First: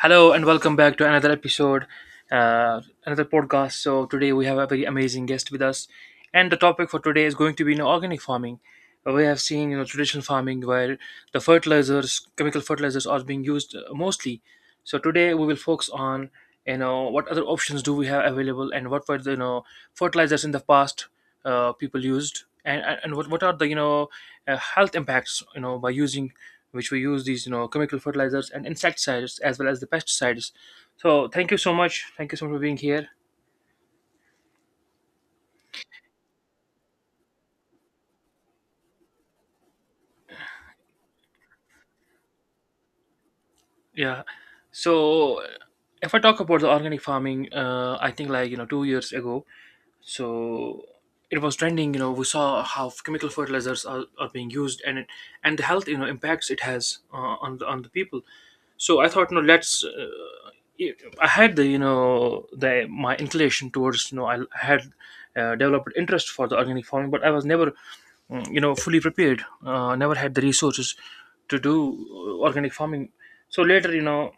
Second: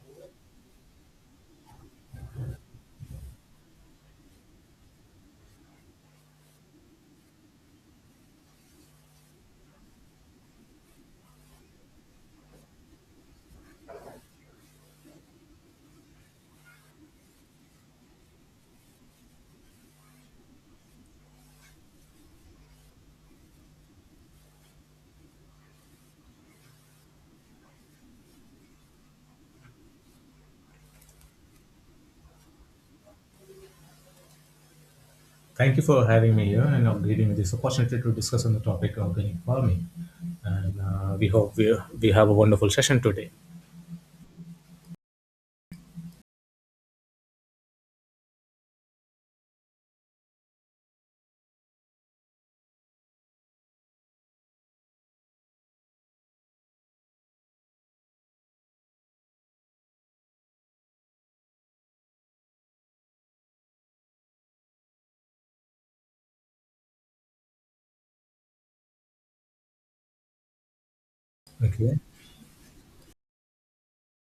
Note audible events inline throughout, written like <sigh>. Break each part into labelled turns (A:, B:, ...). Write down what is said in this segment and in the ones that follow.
A: Hello and welcome back to another episode, another podcast. So today we have a very amazing guest with us, and the topic for today is going to be, organic farming. We have seen, traditional farming where the fertilizers, chemical fertilizers, are being used mostly. So today we will focus on, what other options do we have available, and what were the, fertilizers in the past people used, and what are the, health impacts, by using, which we use these, chemical fertilizers and insecticides as well as the pesticides. So thank you so much, thank you so much for being here.
B: Thank you for having me here and giving me this opportunity to discuss on the topic of organic farming. And we hope we have a wonderful session today.
A: Yeah. So if I talk about the organic farming, I think, like, 2 years ago. So it was trending. You know we saw how chemical fertilizers are being used, and and the health, impacts it has on the people. So I thought, no, let's I had the, the my inclination towards, I had developed interest for the organic farming, but I was never fully prepared, never had the resources to do
B: Okay.
A: organic farming. So later,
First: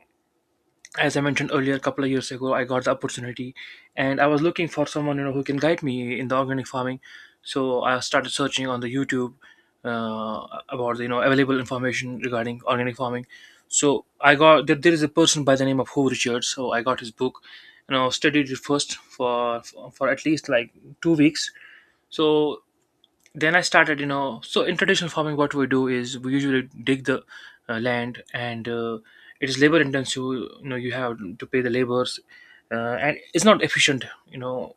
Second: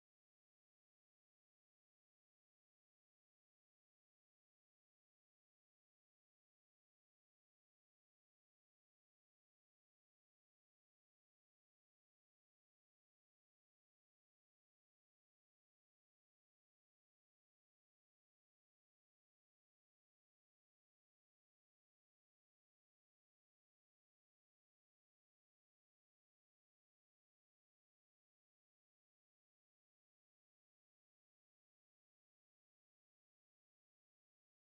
A: as I mentioned earlier, a couple of years ago, I got the opportunity, and I was looking for someone, who can guide me in the organic farming. So I started searching on the YouTube about the, available information regarding organic farming. So I got there is a person by the name of Hove Richards. So I got his book, studied it first for at least like 2 weeks. So then I started, so in traditional farming, what we do is we usually dig the land, and it is labor intensive. You know, you have to pay the laborers, and it's not efficient, you know,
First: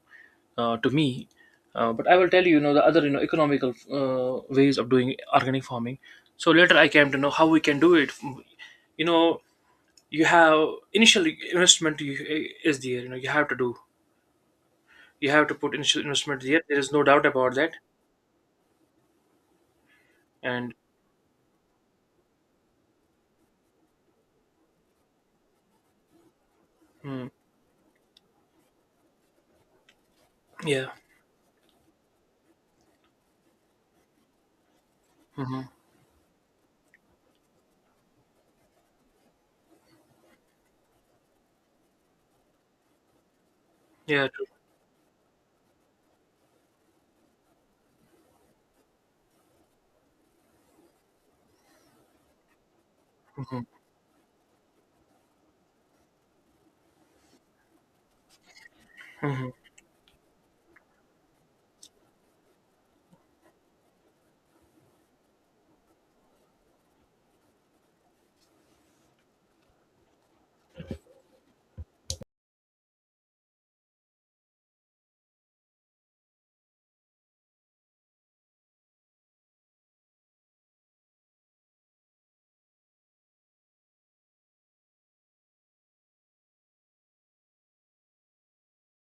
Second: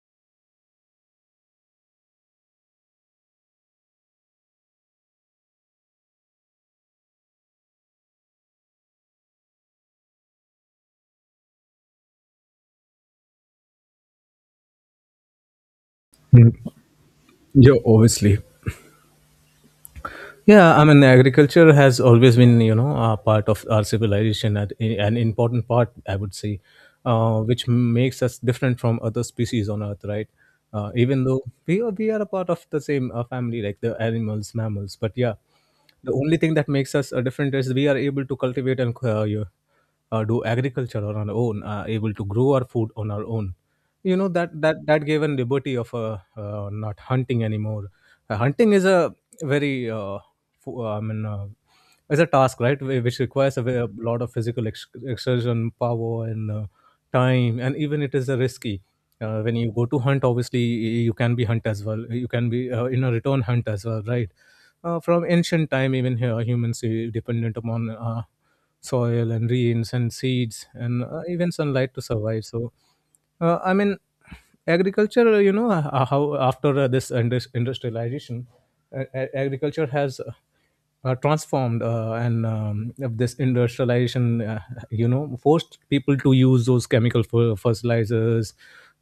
A: to me. But I will tell you, the other, economical ways of doing organic farming. So later, I came to know how we can do it. You know, you have initial investment is there. You know, you have to do, you have to put initial investment
B: Mm.
A: there. There is no doubt about that.
B: Yeah, obviously.
A: And
B: Yeah, I mean, agriculture has always been, you know, a part of our civilization, and an important part, I would say,
A: mm,
B: which makes us different from other species on Earth, right?
A: yeah.
B: Even though we are a part of the same family, like the animals, mammals, but yeah,
A: Mhm.
B: the only thing that makes us different is we are able to cultivate and do agriculture on our own, able to grow our food on our own. You know
A: Yeah. True.
B: that gave an liberty of not hunting anymore. Hunting is a very uh, I mean, it's a task, right? Which requires a,
A: Mhm.
B: a lot of physical exertion, power, and time, and even it is a risky. When you go to hunt, obviously you can be hunt as well. You can be in a return hunt as well, right? From ancient time, even here, humans dependent upon soil and rains and seeds and even sunlight to survive. So, I mean, agriculture, you know, how after this industrialization, uh, agriculture has transformed and of this industrialization, you know, forced people to use those chemical fertilizers,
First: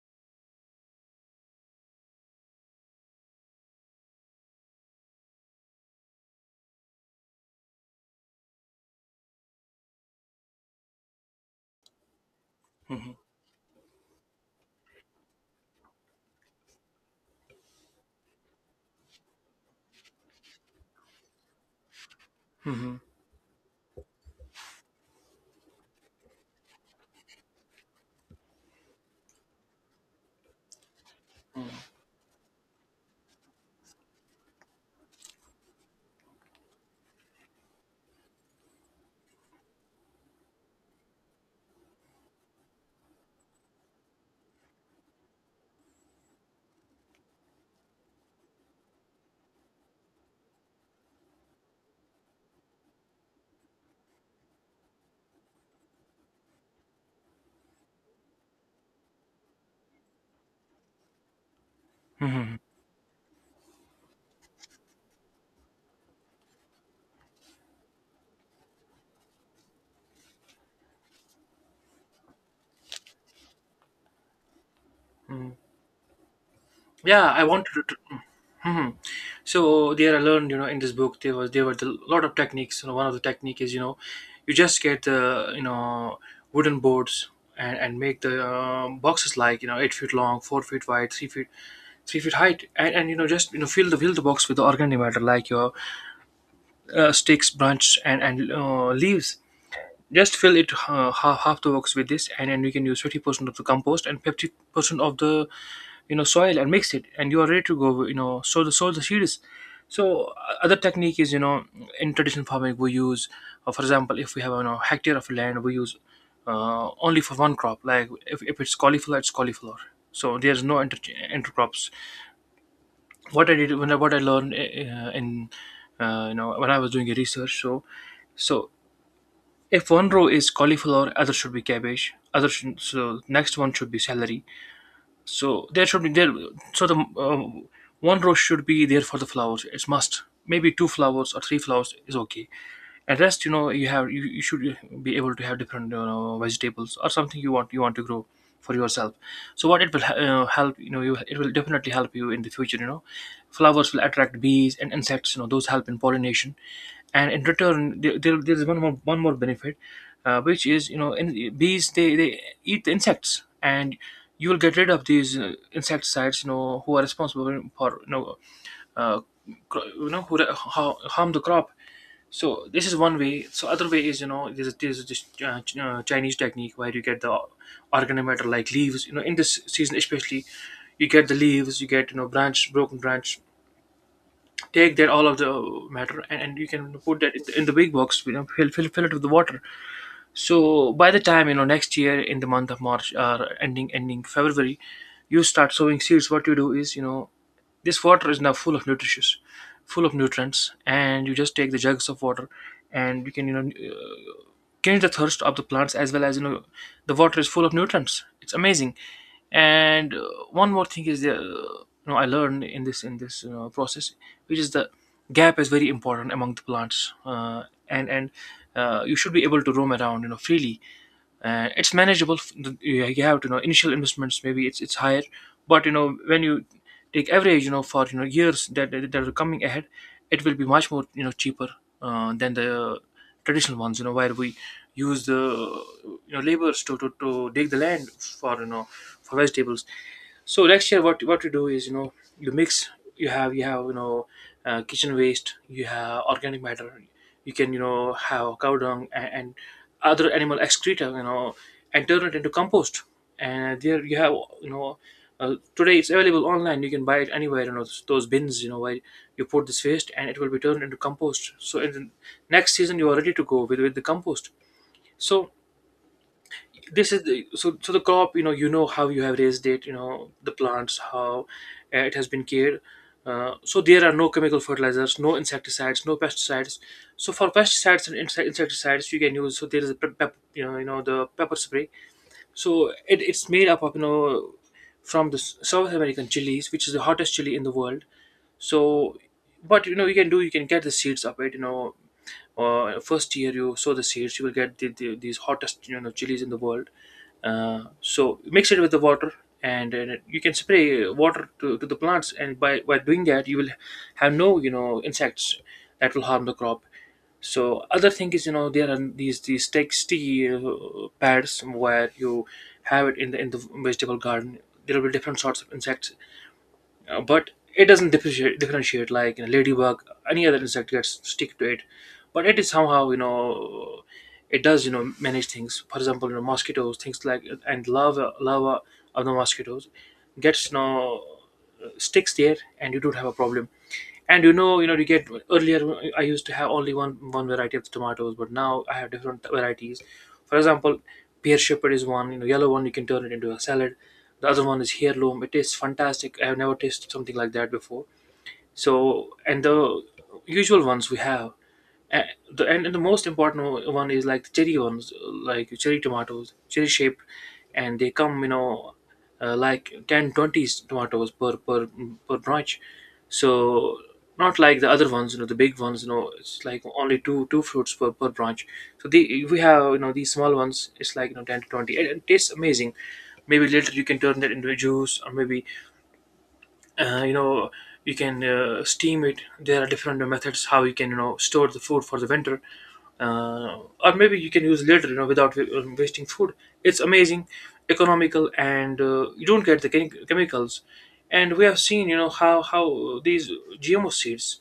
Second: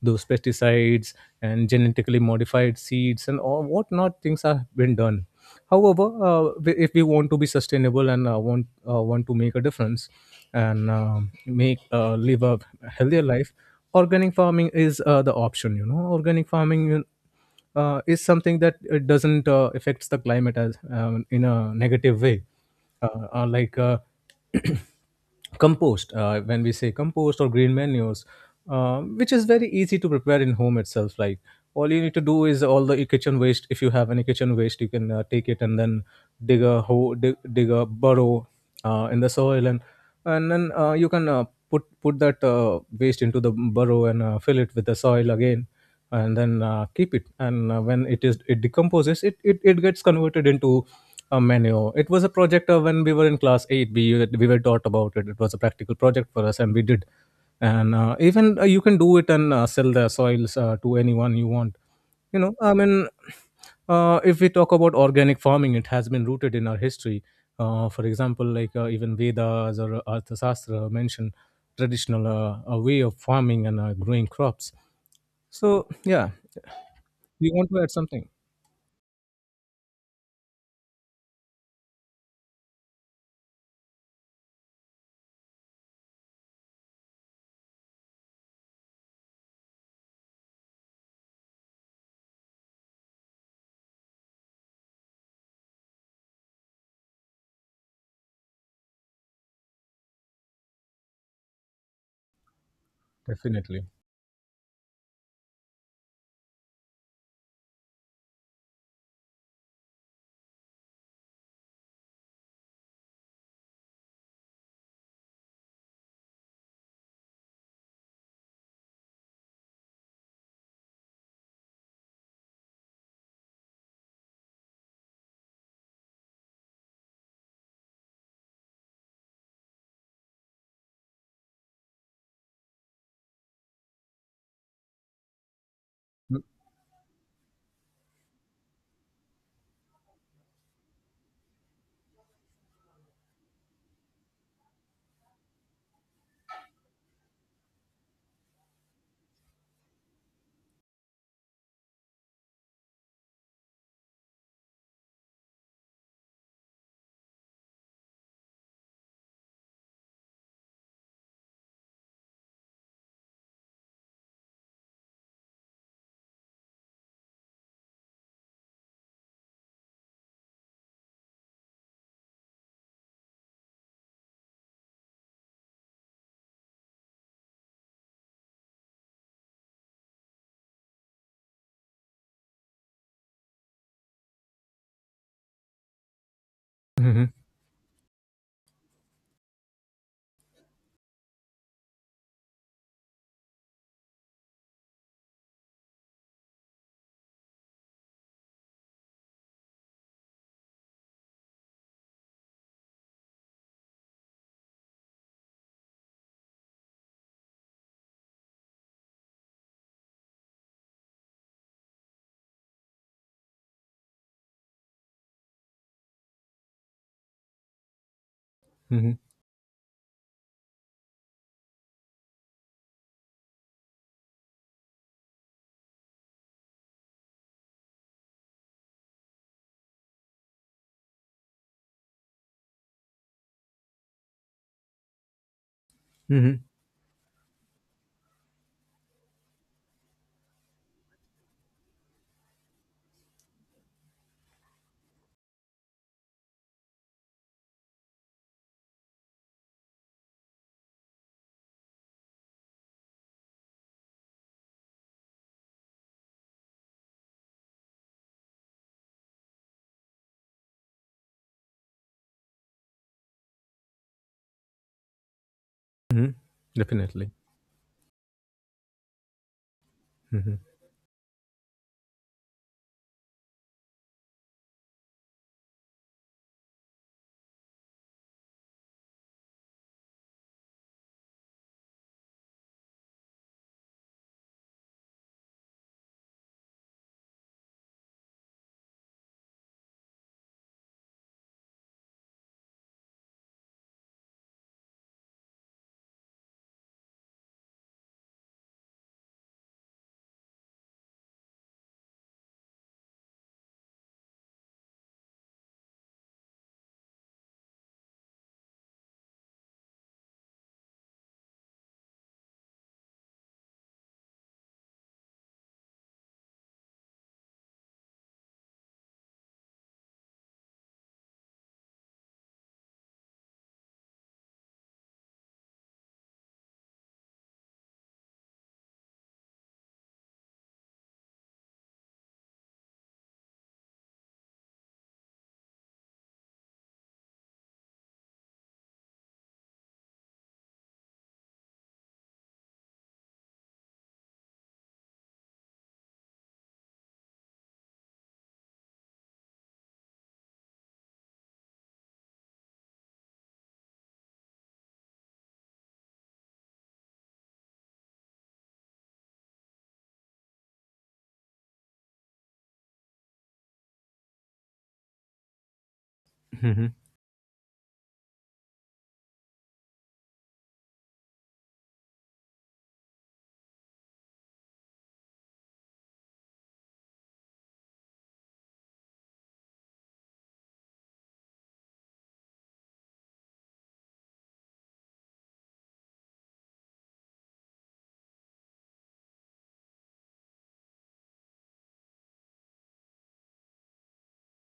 B: those pesticides, and genetically modified seeds, and all whatnot things have been done. However, if we want to be sustainable and want to make a difference and make live a
A: Mhm.
B: healthier life, organic farming is the option. You know, organic farming is something that doesn't affects the climate as in a negative way,
A: Mhm.
B: like <clears throat> compost. When we say compost or green manures, which is very easy to prepare in home itself, like all you need to do is, all the kitchen waste, if you have any kitchen waste, you can take it and then dig a hole, dig a burrow in the soil, and then you can put that waste into the burrow, and fill it with the soil again, and then keep it. And when it is, it decomposes, it gets converted into a menu. It was a project when we were in class 8. We were taught about it. It was a practical project for us, and we did. And even you can do it and sell the soils to anyone you want. You know,
A: Mhm.
B: I mean, if we talk about organic farming, it has been rooted in our history. For example, like, even Vedas or Arthashastra mention traditional way of farming and growing crops.
A: Mhm.
B: So yeah,
A: Yeah, I
B: you
A: wanted
B: want to
A: to.
B: add something?
A: Mhm. So there, I learned, you know, in this book there were a lot of techniques. You know, one of the technique is, you know, you just get the, wooden boards, and make the boxes like, you know, 8 feet long, 4 feet wide, three feet height, and just, fill the box with the organic matter like your sticks, branches, and leaves. Just fill it half the box with this, and then you can use 50% of the
B: Definitely.
A: compost and 50% of the, soil, and mix it, and you are ready to go. You know, sow the seeds. So other technique is, in traditional farming we use, for example, if we have, hectare of land, we use only for one crop. Like if it's cauliflower, it's cauliflower. So there's no intercrops. What I learned in when I was doing a research, so if one row is cauliflower, other should be cabbage, so next one should be celery. So there should be there, so the one row should be there for the flowers, it's must. Maybe two flowers or three flowers is okay. At rest, you know, you should be able to have different vegetables, or something you want to grow for yourself. So what it will help, it will definitely help you in the future. You know, flowers will attract bees and insects, you know, those help in pollination. And in return there is one more benefit, which is, you know, bees, they eat the insects, and you will get rid of these insecticides, you know, who are responsible for, you know, uh, you know, who harm the crop. So this is one way. So other way is, you know, there's this Chinese technique where you get the organic matter like leaves. You know, in this season especially, you get the leaves, you get, you know, branch, broken branch. Take that all of the matter, and you can put
B: Mm-hmm.
A: that in the big box. You know, fill it with the water. So by the time, you know, next year in the month of March, or ending February, you start sowing seeds. What you do is, you know, this water is now full of nutrients, and you just take the jugs of water, and you can, you know, quench the thirst of the plants, as well as, you know, the water is full of nutrients. It's amazing. And one more thing is the you know, I learned in this you know, process, which is the gap is very important among the plants, and
B: Mm-hmm.
A: you should be able to roam around, you know, freely, and it's manageable. You have to know, initial investments maybe it's higher, but, you know, when you take average, you know, for, you know, years that are coming ahead, it will be much more, you know, cheaper than the traditional ones, you know, where we use the, you know,
B: Mm-hmm.
A: laborers to dig the land, for, vegetables. So next year what you do is, you know, you mix. You have, you know, kitchen waste, you have organic matter, you can, you know, have cow dung, and other animal excreta, you know, and turn it into compost. And there you have, you know, today it's available online, you can buy it anywhere, you know, those bins, you know, where you put this waste and it will be turned into compost. So in the next season, you are ready to go with the compost. So
B: Hmm. Definitely.
A: so the crop, you know, you know, how you have raised it, you know, the
B: Mm-hmm.
A: plants how it has been cared, so there are no chemical fertilizers, no insecticides, no pesticides. So for pesticides and insecticides you can use. So there is a you know, you know, the pepper spray. So it's made up of, you know, from the South American chilies, which is the hottest chili in the world. So, but, you know, you can get the seeds of it, you know, first year you sow the seeds, you will get these hottest, you know, chilies in the world. So mix it with the water, and you can spray water to the plants, and by doing that you will have no, you know, insects that will harm the crop. So other thing is, you know, there are these texty pads where you have it in the vegetable garden. There will be different sorts of insects, but it doesn't differentiate, like, you know, ladybug, any other insect gets stick to it, but it is somehow, you know, it does, you know, manage things. For example, you know, mosquitoes, things like, and lava of the mosquitoes gets, you know, sticks there, and you don't have a problem. And, you know, you know, you get, earlier I used to have only one variety of tomatoes, but now I have different varieties. For example, pear shepherd is one, you know, yellow one, you can turn it into a salad. The other one is heirloom, it tastes fantastic, I have never tasted something like that before. So, and the usual ones we have, and and the most important one is like the cherry ones, like cherry tomatoes, cherry shaped, and they come, you know, like 10 20 tomatoes per branch. So not like the other ones, you know, the big ones, you know, it's like
B: Hmm.
A: only two fruits per branch. So the we have, you know, these small ones, it's like, you know, 10 to 20, and it tastes amazing. Maybe later you can turn that into a juice, or maybe you know, you can steam it. There are different methods how you can, you know, store the food for the Winter. Or maybe you can use later, without wasting food. It's amazing, economical, and you don't get the chemicals. And we have seen, you know, how these GMO seeds.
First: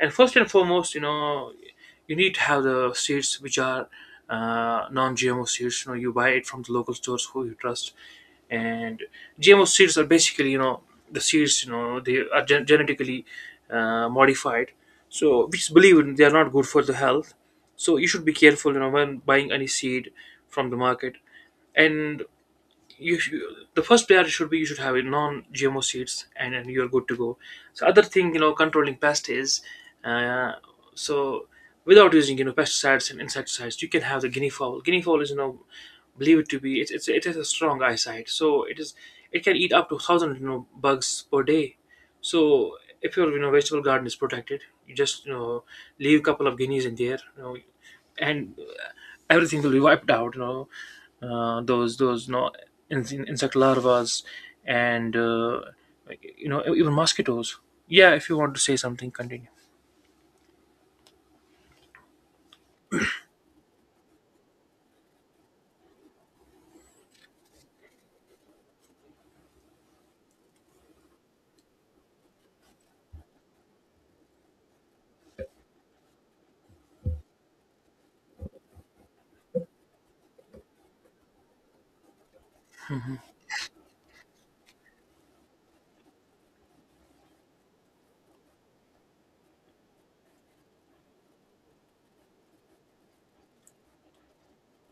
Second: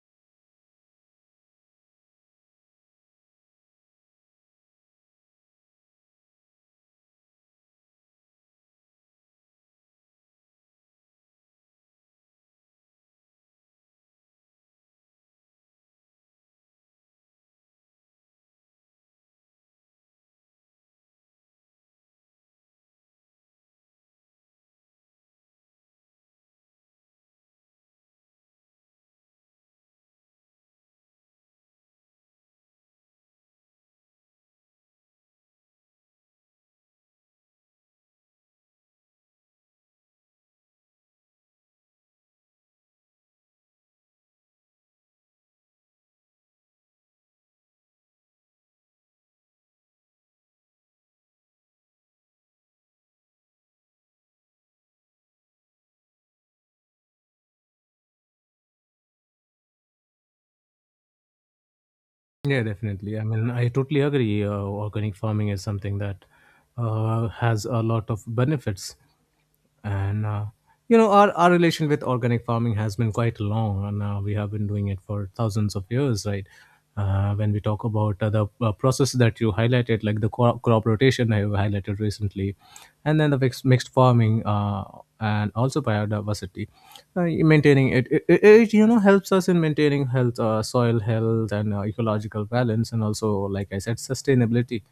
A: And first and foremost, you know, you need to have the seeds which are non-GMO seeds. You know, you buy it from the local stores who you trust. And GMO seeds are basically, you know, the seeds, you know, they are genetically modified. So we just believe in they are not good for the health. So you should be careful, you know, when buying any seed from the market. And you sh- the first priority should be you should have a non-GMO seeds, and you're good to go. So other thing, you know, controlling pests is uh, so without using, you know, pesticides and insecticides, you can have the guinea fowl. Guinea fowl is, you know, believe it to be, it's it has a strong eyesight, so it is, it can eat up to 1000, you know, bugs per day. So if your, you know, vegetable garden is protected, you just, you know, leave a couple of guineas in there, you know, and everything will be wiped out. You know, those, you know, insect larvas, and like, you know, even mosquitoes. Yeah, if you want to say something, continue.
B: Yeah, definitely. I mean, I totally agree. Organic farming is something that has a lot of benefits, and you know, our relation with organic farming has been quite long, and we have been doing it for thousands of years, right? When we talk about the process that you highlighted, like the crop rotation I have highlighted recently, and then the mixed farming, and also biodiversity, maintaining it, you know, helps us in maintaining health, soil health and ecological balance, and also like I said, sustainability.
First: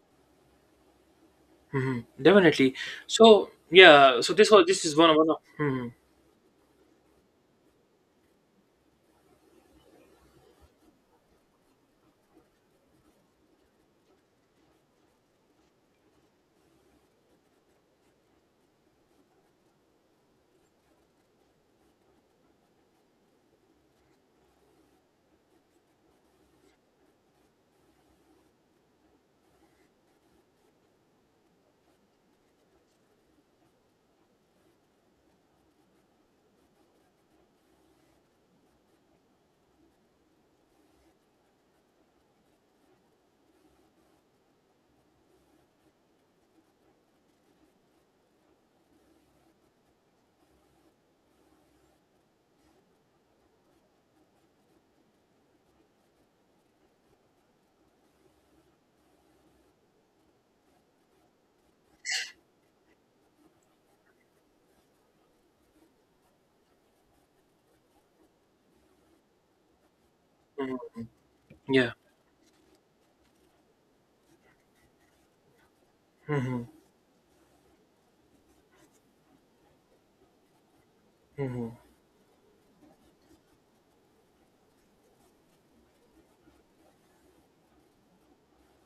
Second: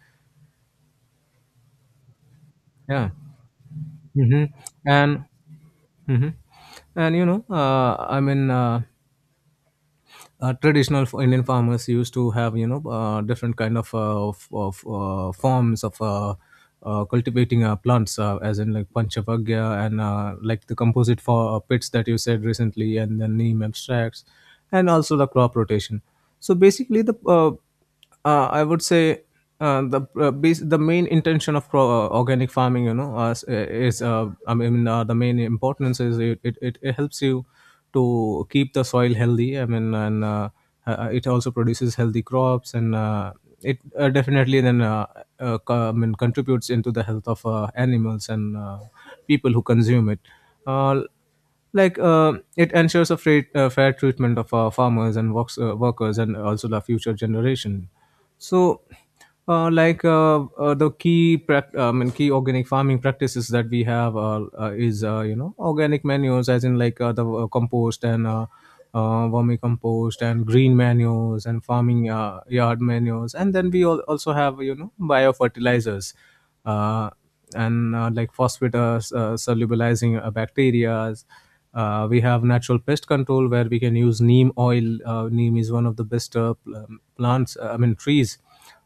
A: Hmm. Definitely.
B: Yeah.
A: So yeah, so
B: Hmm.
A: this is one of
B: And
A: one of. Mhm,
B: hmm, and you know, traditional Indian farmers used to have, you know, different kind of forms of cultivating plants, as in like panchavagya, and like the composite for pits that you said recently, and the neem abstracts, and also the crop rotation. So basically, the I would say the base, the main intention of organic farming, you know, is I mean, the main importance is it helps you to keep the soil healthy. I mean, and it also produces healthy crops, and it definitely then I mean, contributes into the health of animals and people who consume it. Uh, like it ensures a fair treatment of farmers and workers, and also the future generation. So like the I mean, key organic farming practices that we have is you know, organic manures, as in like the compost, and vermicompost, and green
A: mhm,
B: manures, and
A: Yeah.
B: farming yard manures, and then we all also have, you know, biofertilizers,
A: hmm
B: uh, and like phosphate solubilizing bacteria.
A: hmm
B: We have natural pest control, where we can use neem oil. Neem is one of the best plants, I mean trees,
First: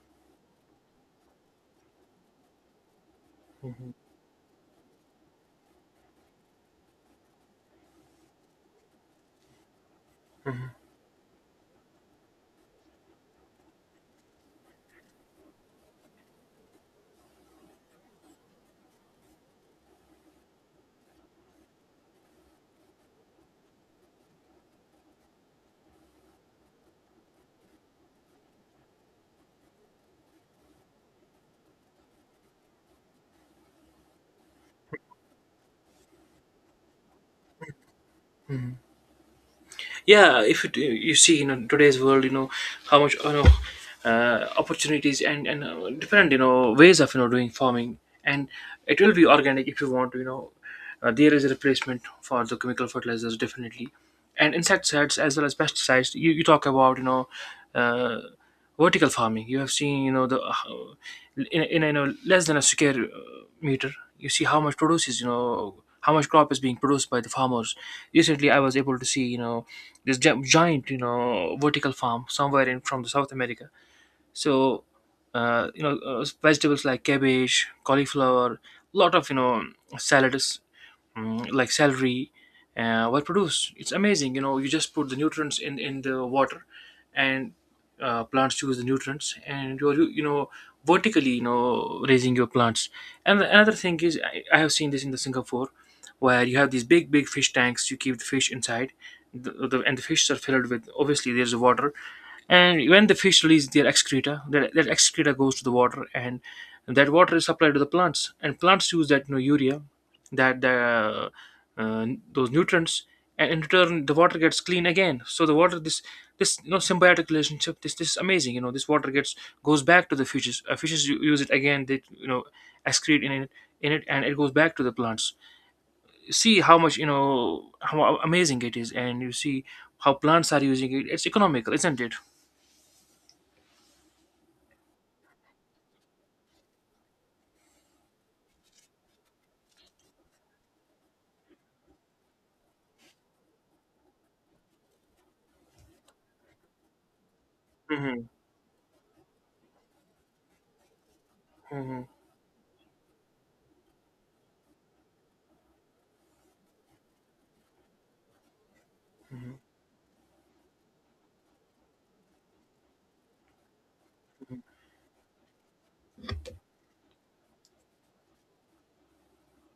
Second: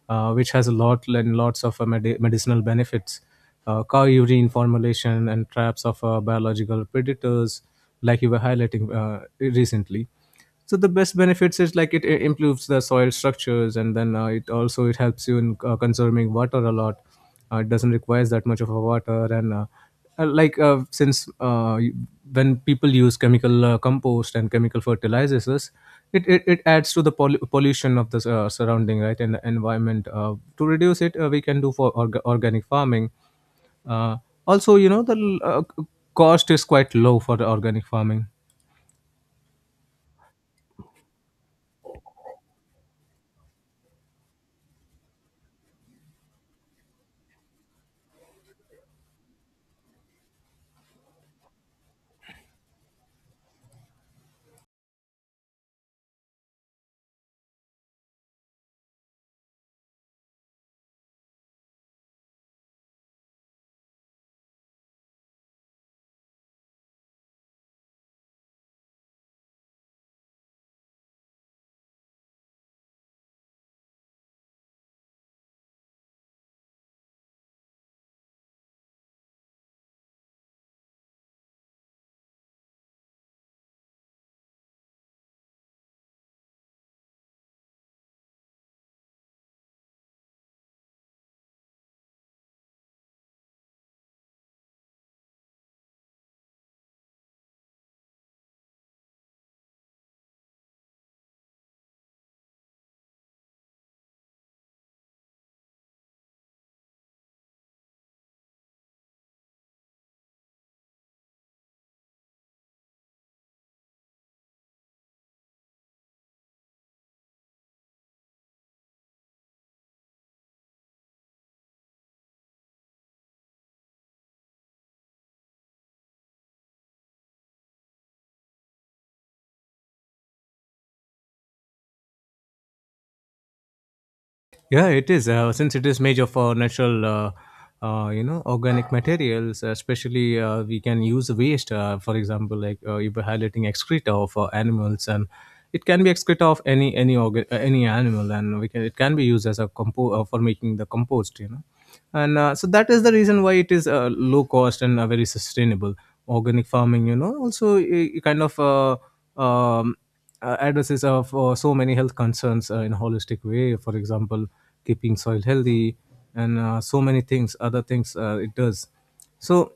B: which has a lot and lots of medicinal benefits.
A: hmm
B: Cow urine formulation and traps of biological predators, like you were highlighting recently. So the best benefits is like it improves the soil structures, and then it also it helps you in conserving water a lot. It doesn't require that much of a water. And like since when people use chemical compost and chemical fertilizers, it adds to the pollution of the surrounding, right? And the environment, to reduce it, we can do for organic farming. uh, Also, you know, the cost is quite low for the organic farming.
A: yeah, if you, you see in today's world, you know, how much, you know, opportunities and different, you know, ways of, you know, doing farming. And it will be organic if you want, you know, there is a replacement for the chemical fertilizers, definitely, and insecticides as well as pesticides. You talk about, you know, uh, vertical farming. You have seen, you know, the in you know, less than a square meter, you see how much produce is, you know, how much crop is being produced by the farmers. Recently I was able to see, you know, this giant, you know, vertical farm somewhere in from the South America. So you know, vegetables like cabbage, cauliflower, lot of, you know, salads, like celery, were produced. It's amazing, you know. You just put the nutrients in the water, and plants choose the nutrients, and you're, you know, vertically, you know, raising your plants. And another thing is, I have seen this in the Singapore, where you have these big fish tanks. You keep the fish inside, the fish are filled with, obviously there's water, and when the fish release their excreta, that excreta goes to the water, and that water is supplied to the plants, and plants use that, you know, urea, that the uh, those nutrients. And in return, the water gets clean again, so the water, this, you know, symbiotic relationship, this is amazing. You know, this water gets, goes back to the fishes. Fishes use it again. They, you know, excrete in it, and it goes back to the plants. See how much, you know, how amazing it is, and you see how plants are using it. It's economical, isn't it?
B: Yeah, it is. Since it is made of natural, you know, organic materials, especially we can use waste, for example, like you were highlighting excreta of animals, and it can be excreta of any organ, any
A: Mhm.
B: animal, and we can, it can be used as a compo, for making the compost. You know,
A: Hmm.
B: and so that is the reason why it is low cost and very sustainable. Organic farming, you know, also kind of um, addresses of so many health concerns in a holistic way. For example, keeping soil healthy, and so many things, other things it does. So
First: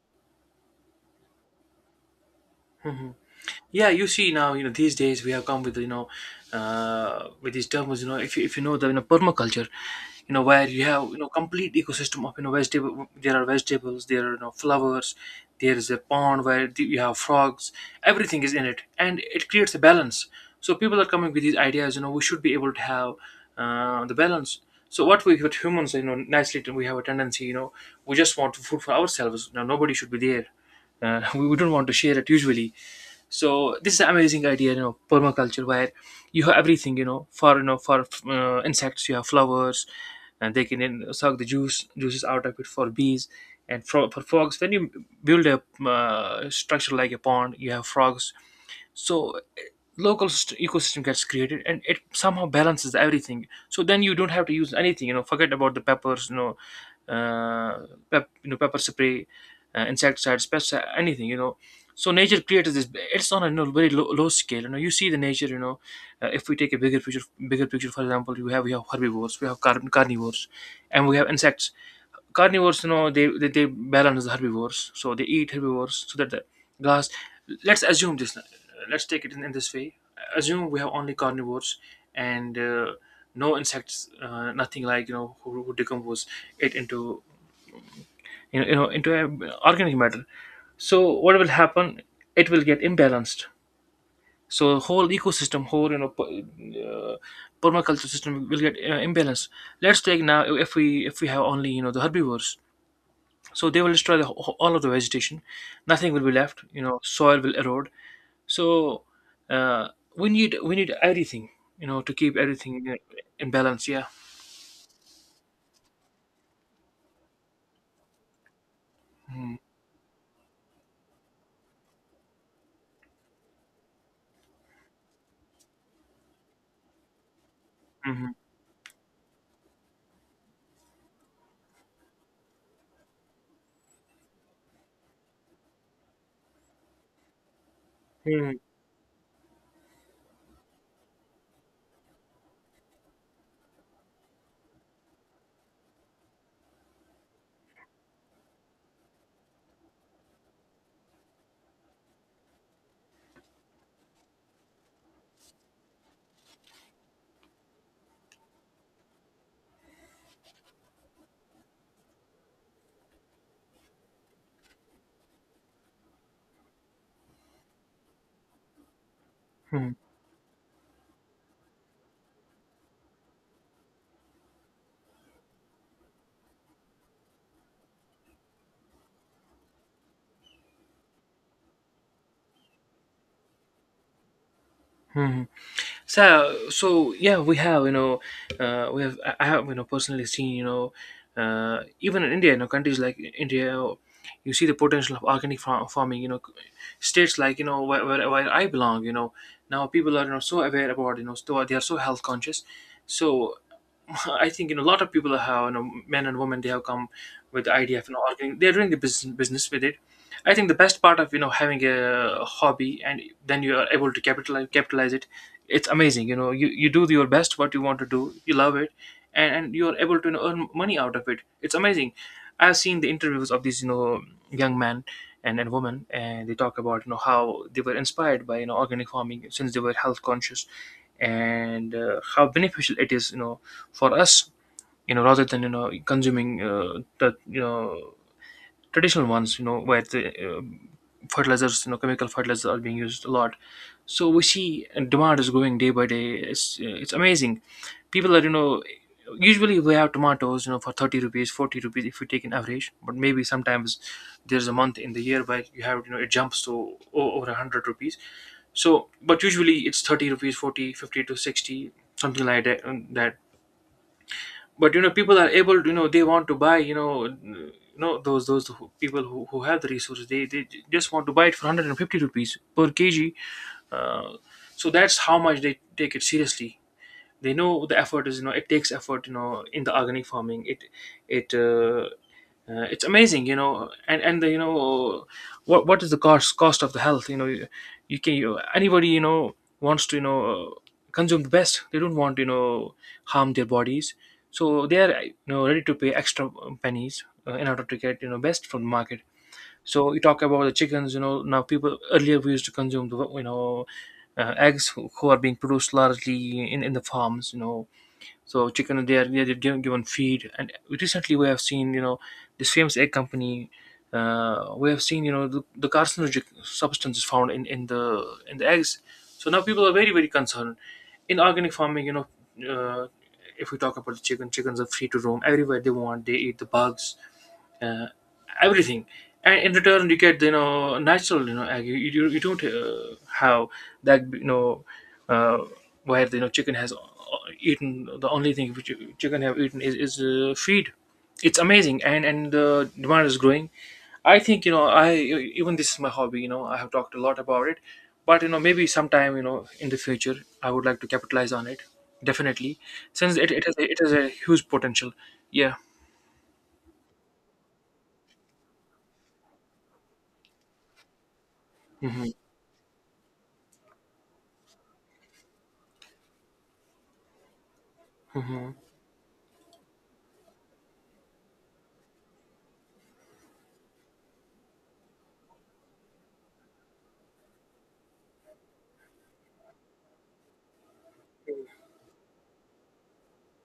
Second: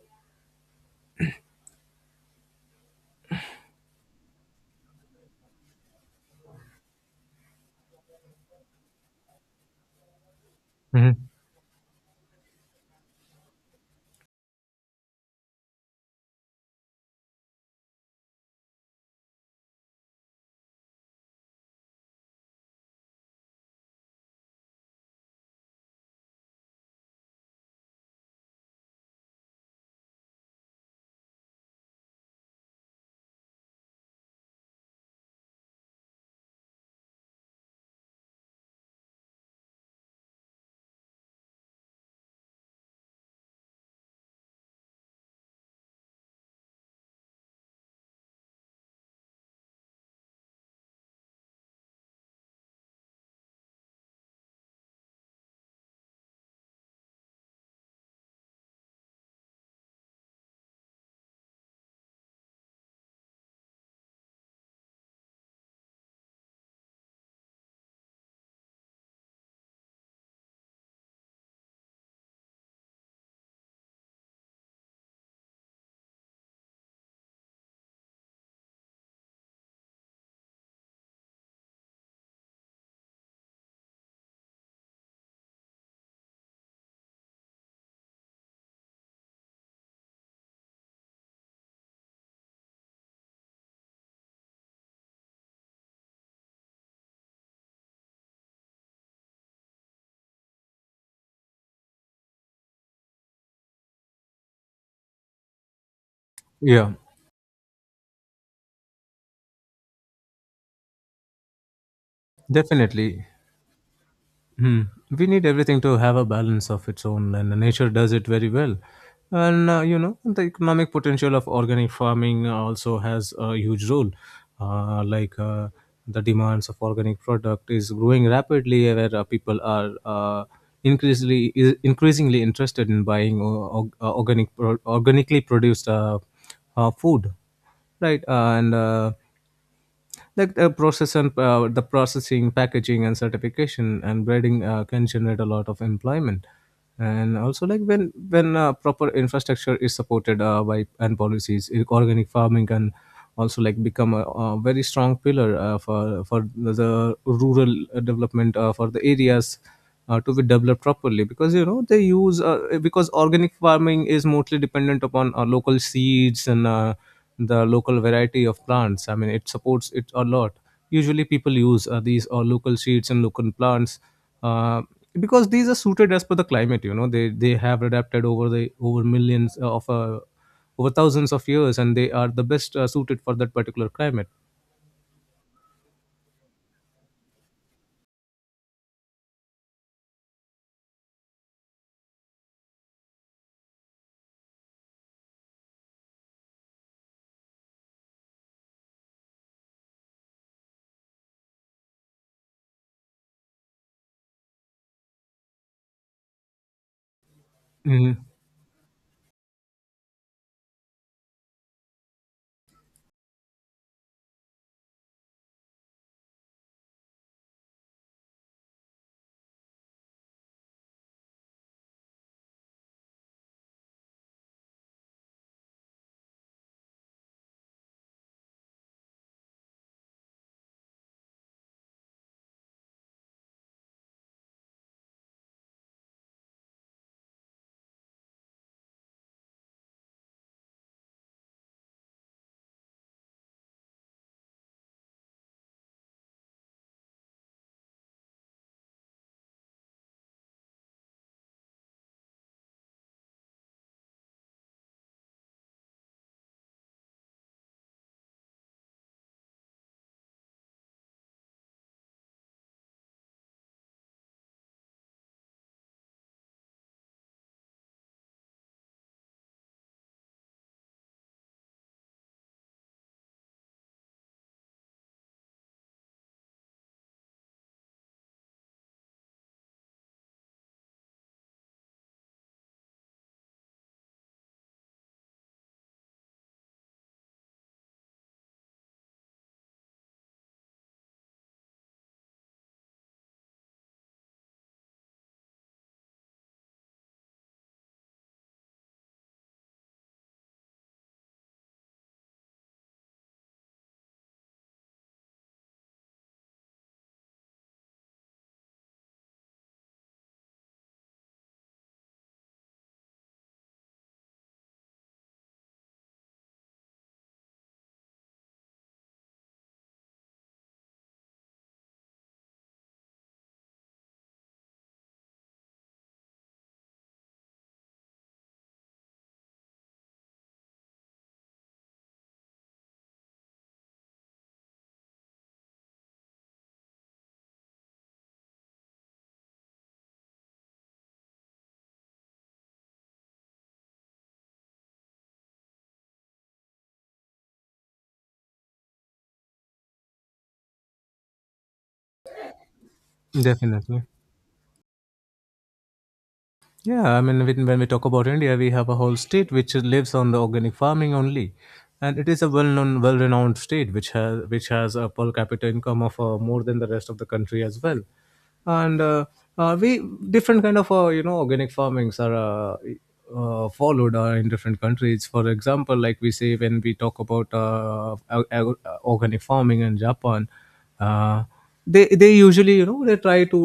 A: Yeah, you see now, you know, these days we have come with, you know, uh, with these terms, you know, if you know the, you know, permaculture, you know, where you have, you know,
B: Mhm.
A: complete ecosystem of, you know, vegetable, there are vegetables, there are, you know, flowers, there is a pond where you have frogs, everything is in it, and it creates a balance. So people are coming with these ideas, you know, we should be able to have the balance. So what we with humans, you know, naturally we have a tendency, you know, we just want food for ourselves. Now nobody should be there. <laughs> We don't want to share it usually. So this is an amazing idea, you know, permaculture, where you have everything, you know, for, you know, for insects you have flowers, and they can then suck the juices out of it, for bees, and for frogs, when you build a structure like a pond, you have frogs. So eh, ecosystem gets created, and it somehow balances everything, so then you don't have to use anything, you know. Forget about the peppers, you know, uh, you know, pepper spray, insecticides, pests, anything, you know. So nature created this. It's on a, you know, very low scale. You know, you see the nature, you know, if we take a bigger picture, bigger picture, for example, you have we have herbivores, we have carnivores, and we have insects. Carnivores, you know, they balance the herbivores, so they eat herbivores so that the grass, let's assume this. Let's take it in this way. Assume we have only carnivores, and no insects, nothing, like, you know, who decompose it into, you know, into organic matter. So what will happen? It will get imbalanced. So whole ecosystem, whole, you know, uh, permaculture system will get imbalanced. Let's take now, if we, if we have only, you know, the herbivores, so they will destroy all of the vegetation. Nothing will be left, you
B: Yeah,
A: know. Soil will erode. So uh, we need everything, you know, to keep everything
B: definitely.
A: in balance. Yeah.
B: Hmm. We need everything to have a balance of its own, and nature does it very well.
A: Mm-hmm.
B: And you know, the economic potential of organic farming also has a huge role. Like the demands of organic product is growing rapidly, where people are increasingly interested in buying organic organically produced food, right? And the process, and the processing, packaging, and certification, and breeding can generate a lot of employment. And also, like, when proper infrastructure is supported by and policies, organic farming can also like become a very strong pillar for the rural development for the areas to be developed properly, because you know they use because organic farming is mostly dependent upon local seeds and the local variety of plants. I mean, it
A: Mm-hmm.
B: supports it a lot. Usually people use these local seeds and local plants, uh, because these are suited as per the climate. You know, they have adapted over the over millions of over thousands of years, and they are the best suited for that particular climate.
A: Mm-hmm. So yeah, we have, you know, we have I have, you know, personally seen, you know, even in India, you know, countries like India, you see the potential of organic farming. You know, states like, you know, where I belong, you know, now people are, you know, so aware about, you know, so they are so health conscious. So I think, you know, a lot of people have, you know, men and women, they have come with the idea of, you
B: Mhm.
A: know, arguing. They're doing the business with it. I think the best part of, you know, having a hobby, and then you are able to capitalize it. It's amazing. You know, you do your best, what you want to do. You love it, and you are able to, you know, earn money out of it. It's amazing. I've seen the interviews of these, you know, young men, and women, and they talk about, you know, how they were inspired by, you know, organic farming, since they were health conscious, and how beneficial it is. You know, for us, you know, rather than, you know, consuming the, you know, traditional ones, you know, where the fertilizers, you know, chemical fertilizers are being used a lot. So we see demand is going day by day. It's amazing. People are, you know, usually we have tomatoes, you know, for 30 rupees, 40 rupees, if we take an average, but maybe sometimes there's a month in the year where you have, you know, it jumps to over 100 rupees. So but usually it's 30 rupees, 40, 50 to 60, something like that, that. But you know, people are able to, you know, they want to buy, you know, those, people who have the resources, they just want to buy it for 150 rupees per kg. uh, so that's how much they take it seriously. They know the effort is, you know, it takes effort, you know, in the organic farming. It uh, it's amazing, you know, and the, you know, what is the cost of the health. You know, anybody, you know, wants to, you know, consume the best. They don't want to, you know, harm their bodies. So they are, you know, ready to pay extra pennies, in order to get, you know, best from the market. So you talk about the chickens, you know. Now people earlier we used to consume the, you know, eggs who are being produced largely in the farms, you know. So chicken they are, they are given feed, and recently we have seen, you know, this famous egg company. We have seen, you know, the carcinogenic substances found in the eggs. So now people are very concerned. In organic farming, you know, uh, if we talk about the chicken, chickens are free to roam everywhere they want. They eat the bugs, uh, everything, and in return you get, you know, natural, you know, egg. You don't have that, uh, where chicken has eaten. The only thing which chicken have eaten is feed. It's amazing, and the demand is growing. I think, I — even this is my hobby. I have talked a lot about it, but, maybe sometime, in the future, I would like to capitalize on it. Definitely, since it, it has it
B: Definitely.
A: has a huge potential. Yeah.
B: Yeah, I mean, when we talk about India, we have a whole state which lives on the organic farming only, and
A: Hmm.
B: it is a well-known, well-renowned state which has a per capita income of more than the rest of the country as well,
A: Hmm.
B: and we different kind of you know organic farmings are followed in different countries. For example, like we say when we talk about organic farming in Japan. Uh, they usually, you know, they try to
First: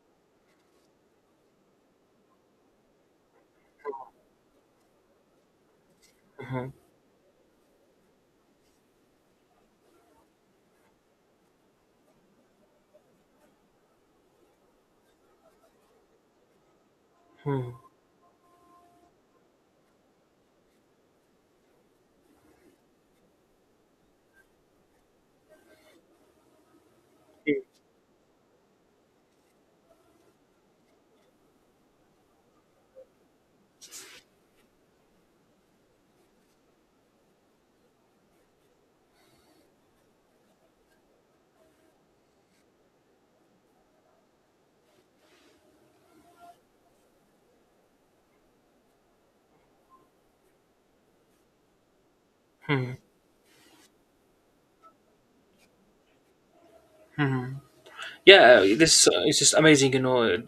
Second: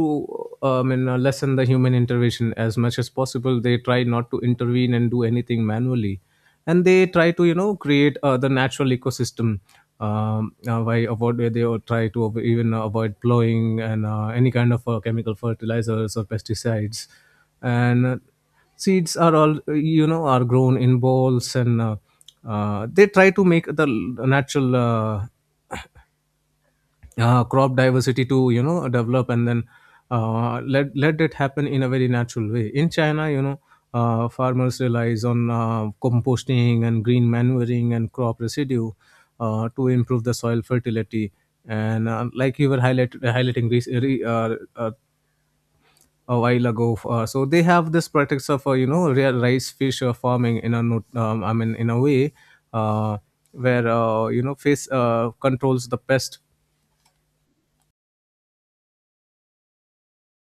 B: I mean, lessen the human intervention as much as possible. They try not to intervene and do anything manually,
A: Hmm.
B: and they try to, you know, create the natural ecosystem, by avoid, where they all try to even avoid plowing and any kind of chemical fertilizers or pesticides,
A: Hmm.
B: and seeds are all you know are grown in balls. And they try to make the natural. Crop diversity to you know develop, and then let it happen in a very natural way. In China, you know, farmers relies on composting and green manuring and crop residue to improve the soil fertility. And like you were highlighting a while ago, so they have this practice of you know, real rice fish farming in a I mean in a way
A: Hmm.
B: uh, where you know face controls the pest.
A: Yeah, this is just amazing.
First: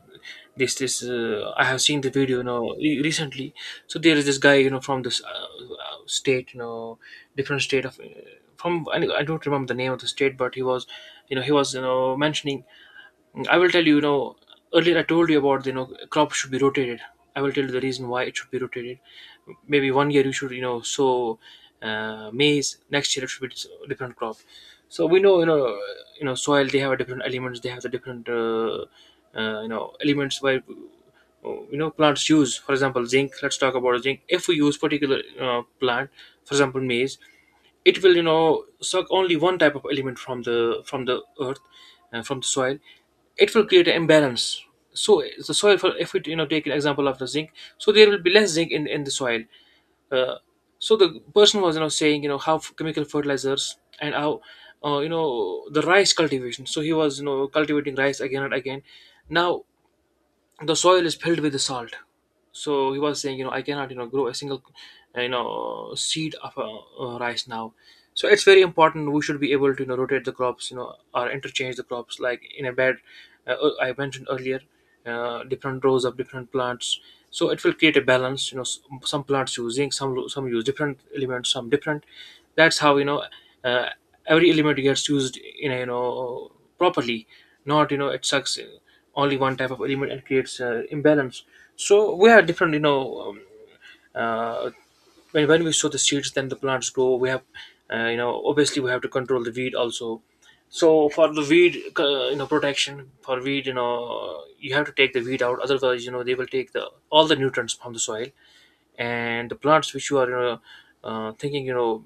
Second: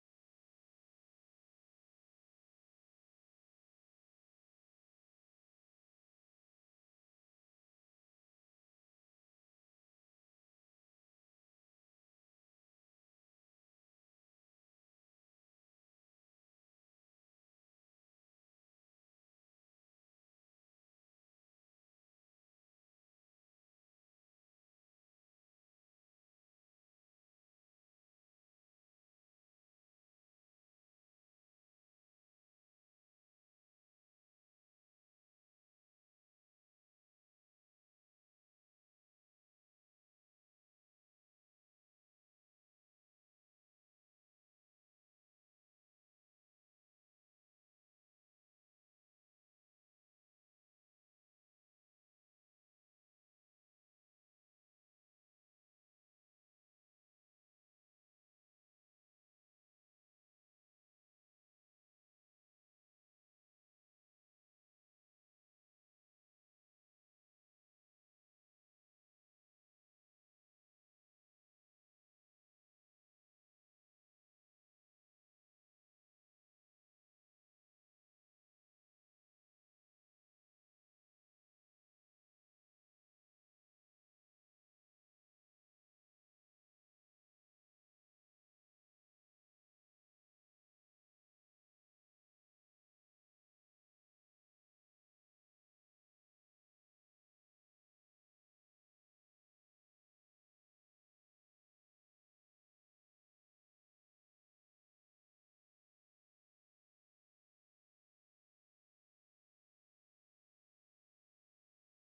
A: This I have seen the video, recently. So there is this guy, from this state, different state of from — I don't remember the name of the state, but he was, mentioning. I will tell you, earlier I told you about, crop should be rotated. I will tell you the reason why it should be rotated. Maybe one year you should, sow maize. Next year it should be a different crop. So we know, soil — they have a different elements. They have the different, elements by plants use. For example, zinc. Let's talk about zinc. If we use particular plant, for example, maize, it will suck only one type of element from the earth, from the soil. It will create an imbalance. So the soil — for — if we take an example of the zinc, so there will be less zinc in the soil. Uh, so the person was saying, how chemical fertilizers, and how, the rice cultivation. So he was cultivating rice again and again. Now the soil is filled with salt. So he was saying, I cannot, grow a single seed of rice now. So it's very important, we should be able to, rotate the crops, or interchange the crops, like in a bed, I mentioned earlier, different rows of different plants. So it will create a balance, some plants using some use different elements, some different. That's how, uh, every element gets used in a, properly. Not, it sucks only one type of element and creates imbalance. So we have different, uh, when we sow the seeds, then the plants grow. We have obviously we have to control the weed also. So for the weed, protection for weed, you have to take the weed out, otherwise, they will take the all the nutrients from the soil. And the plants which you are, thinking, you know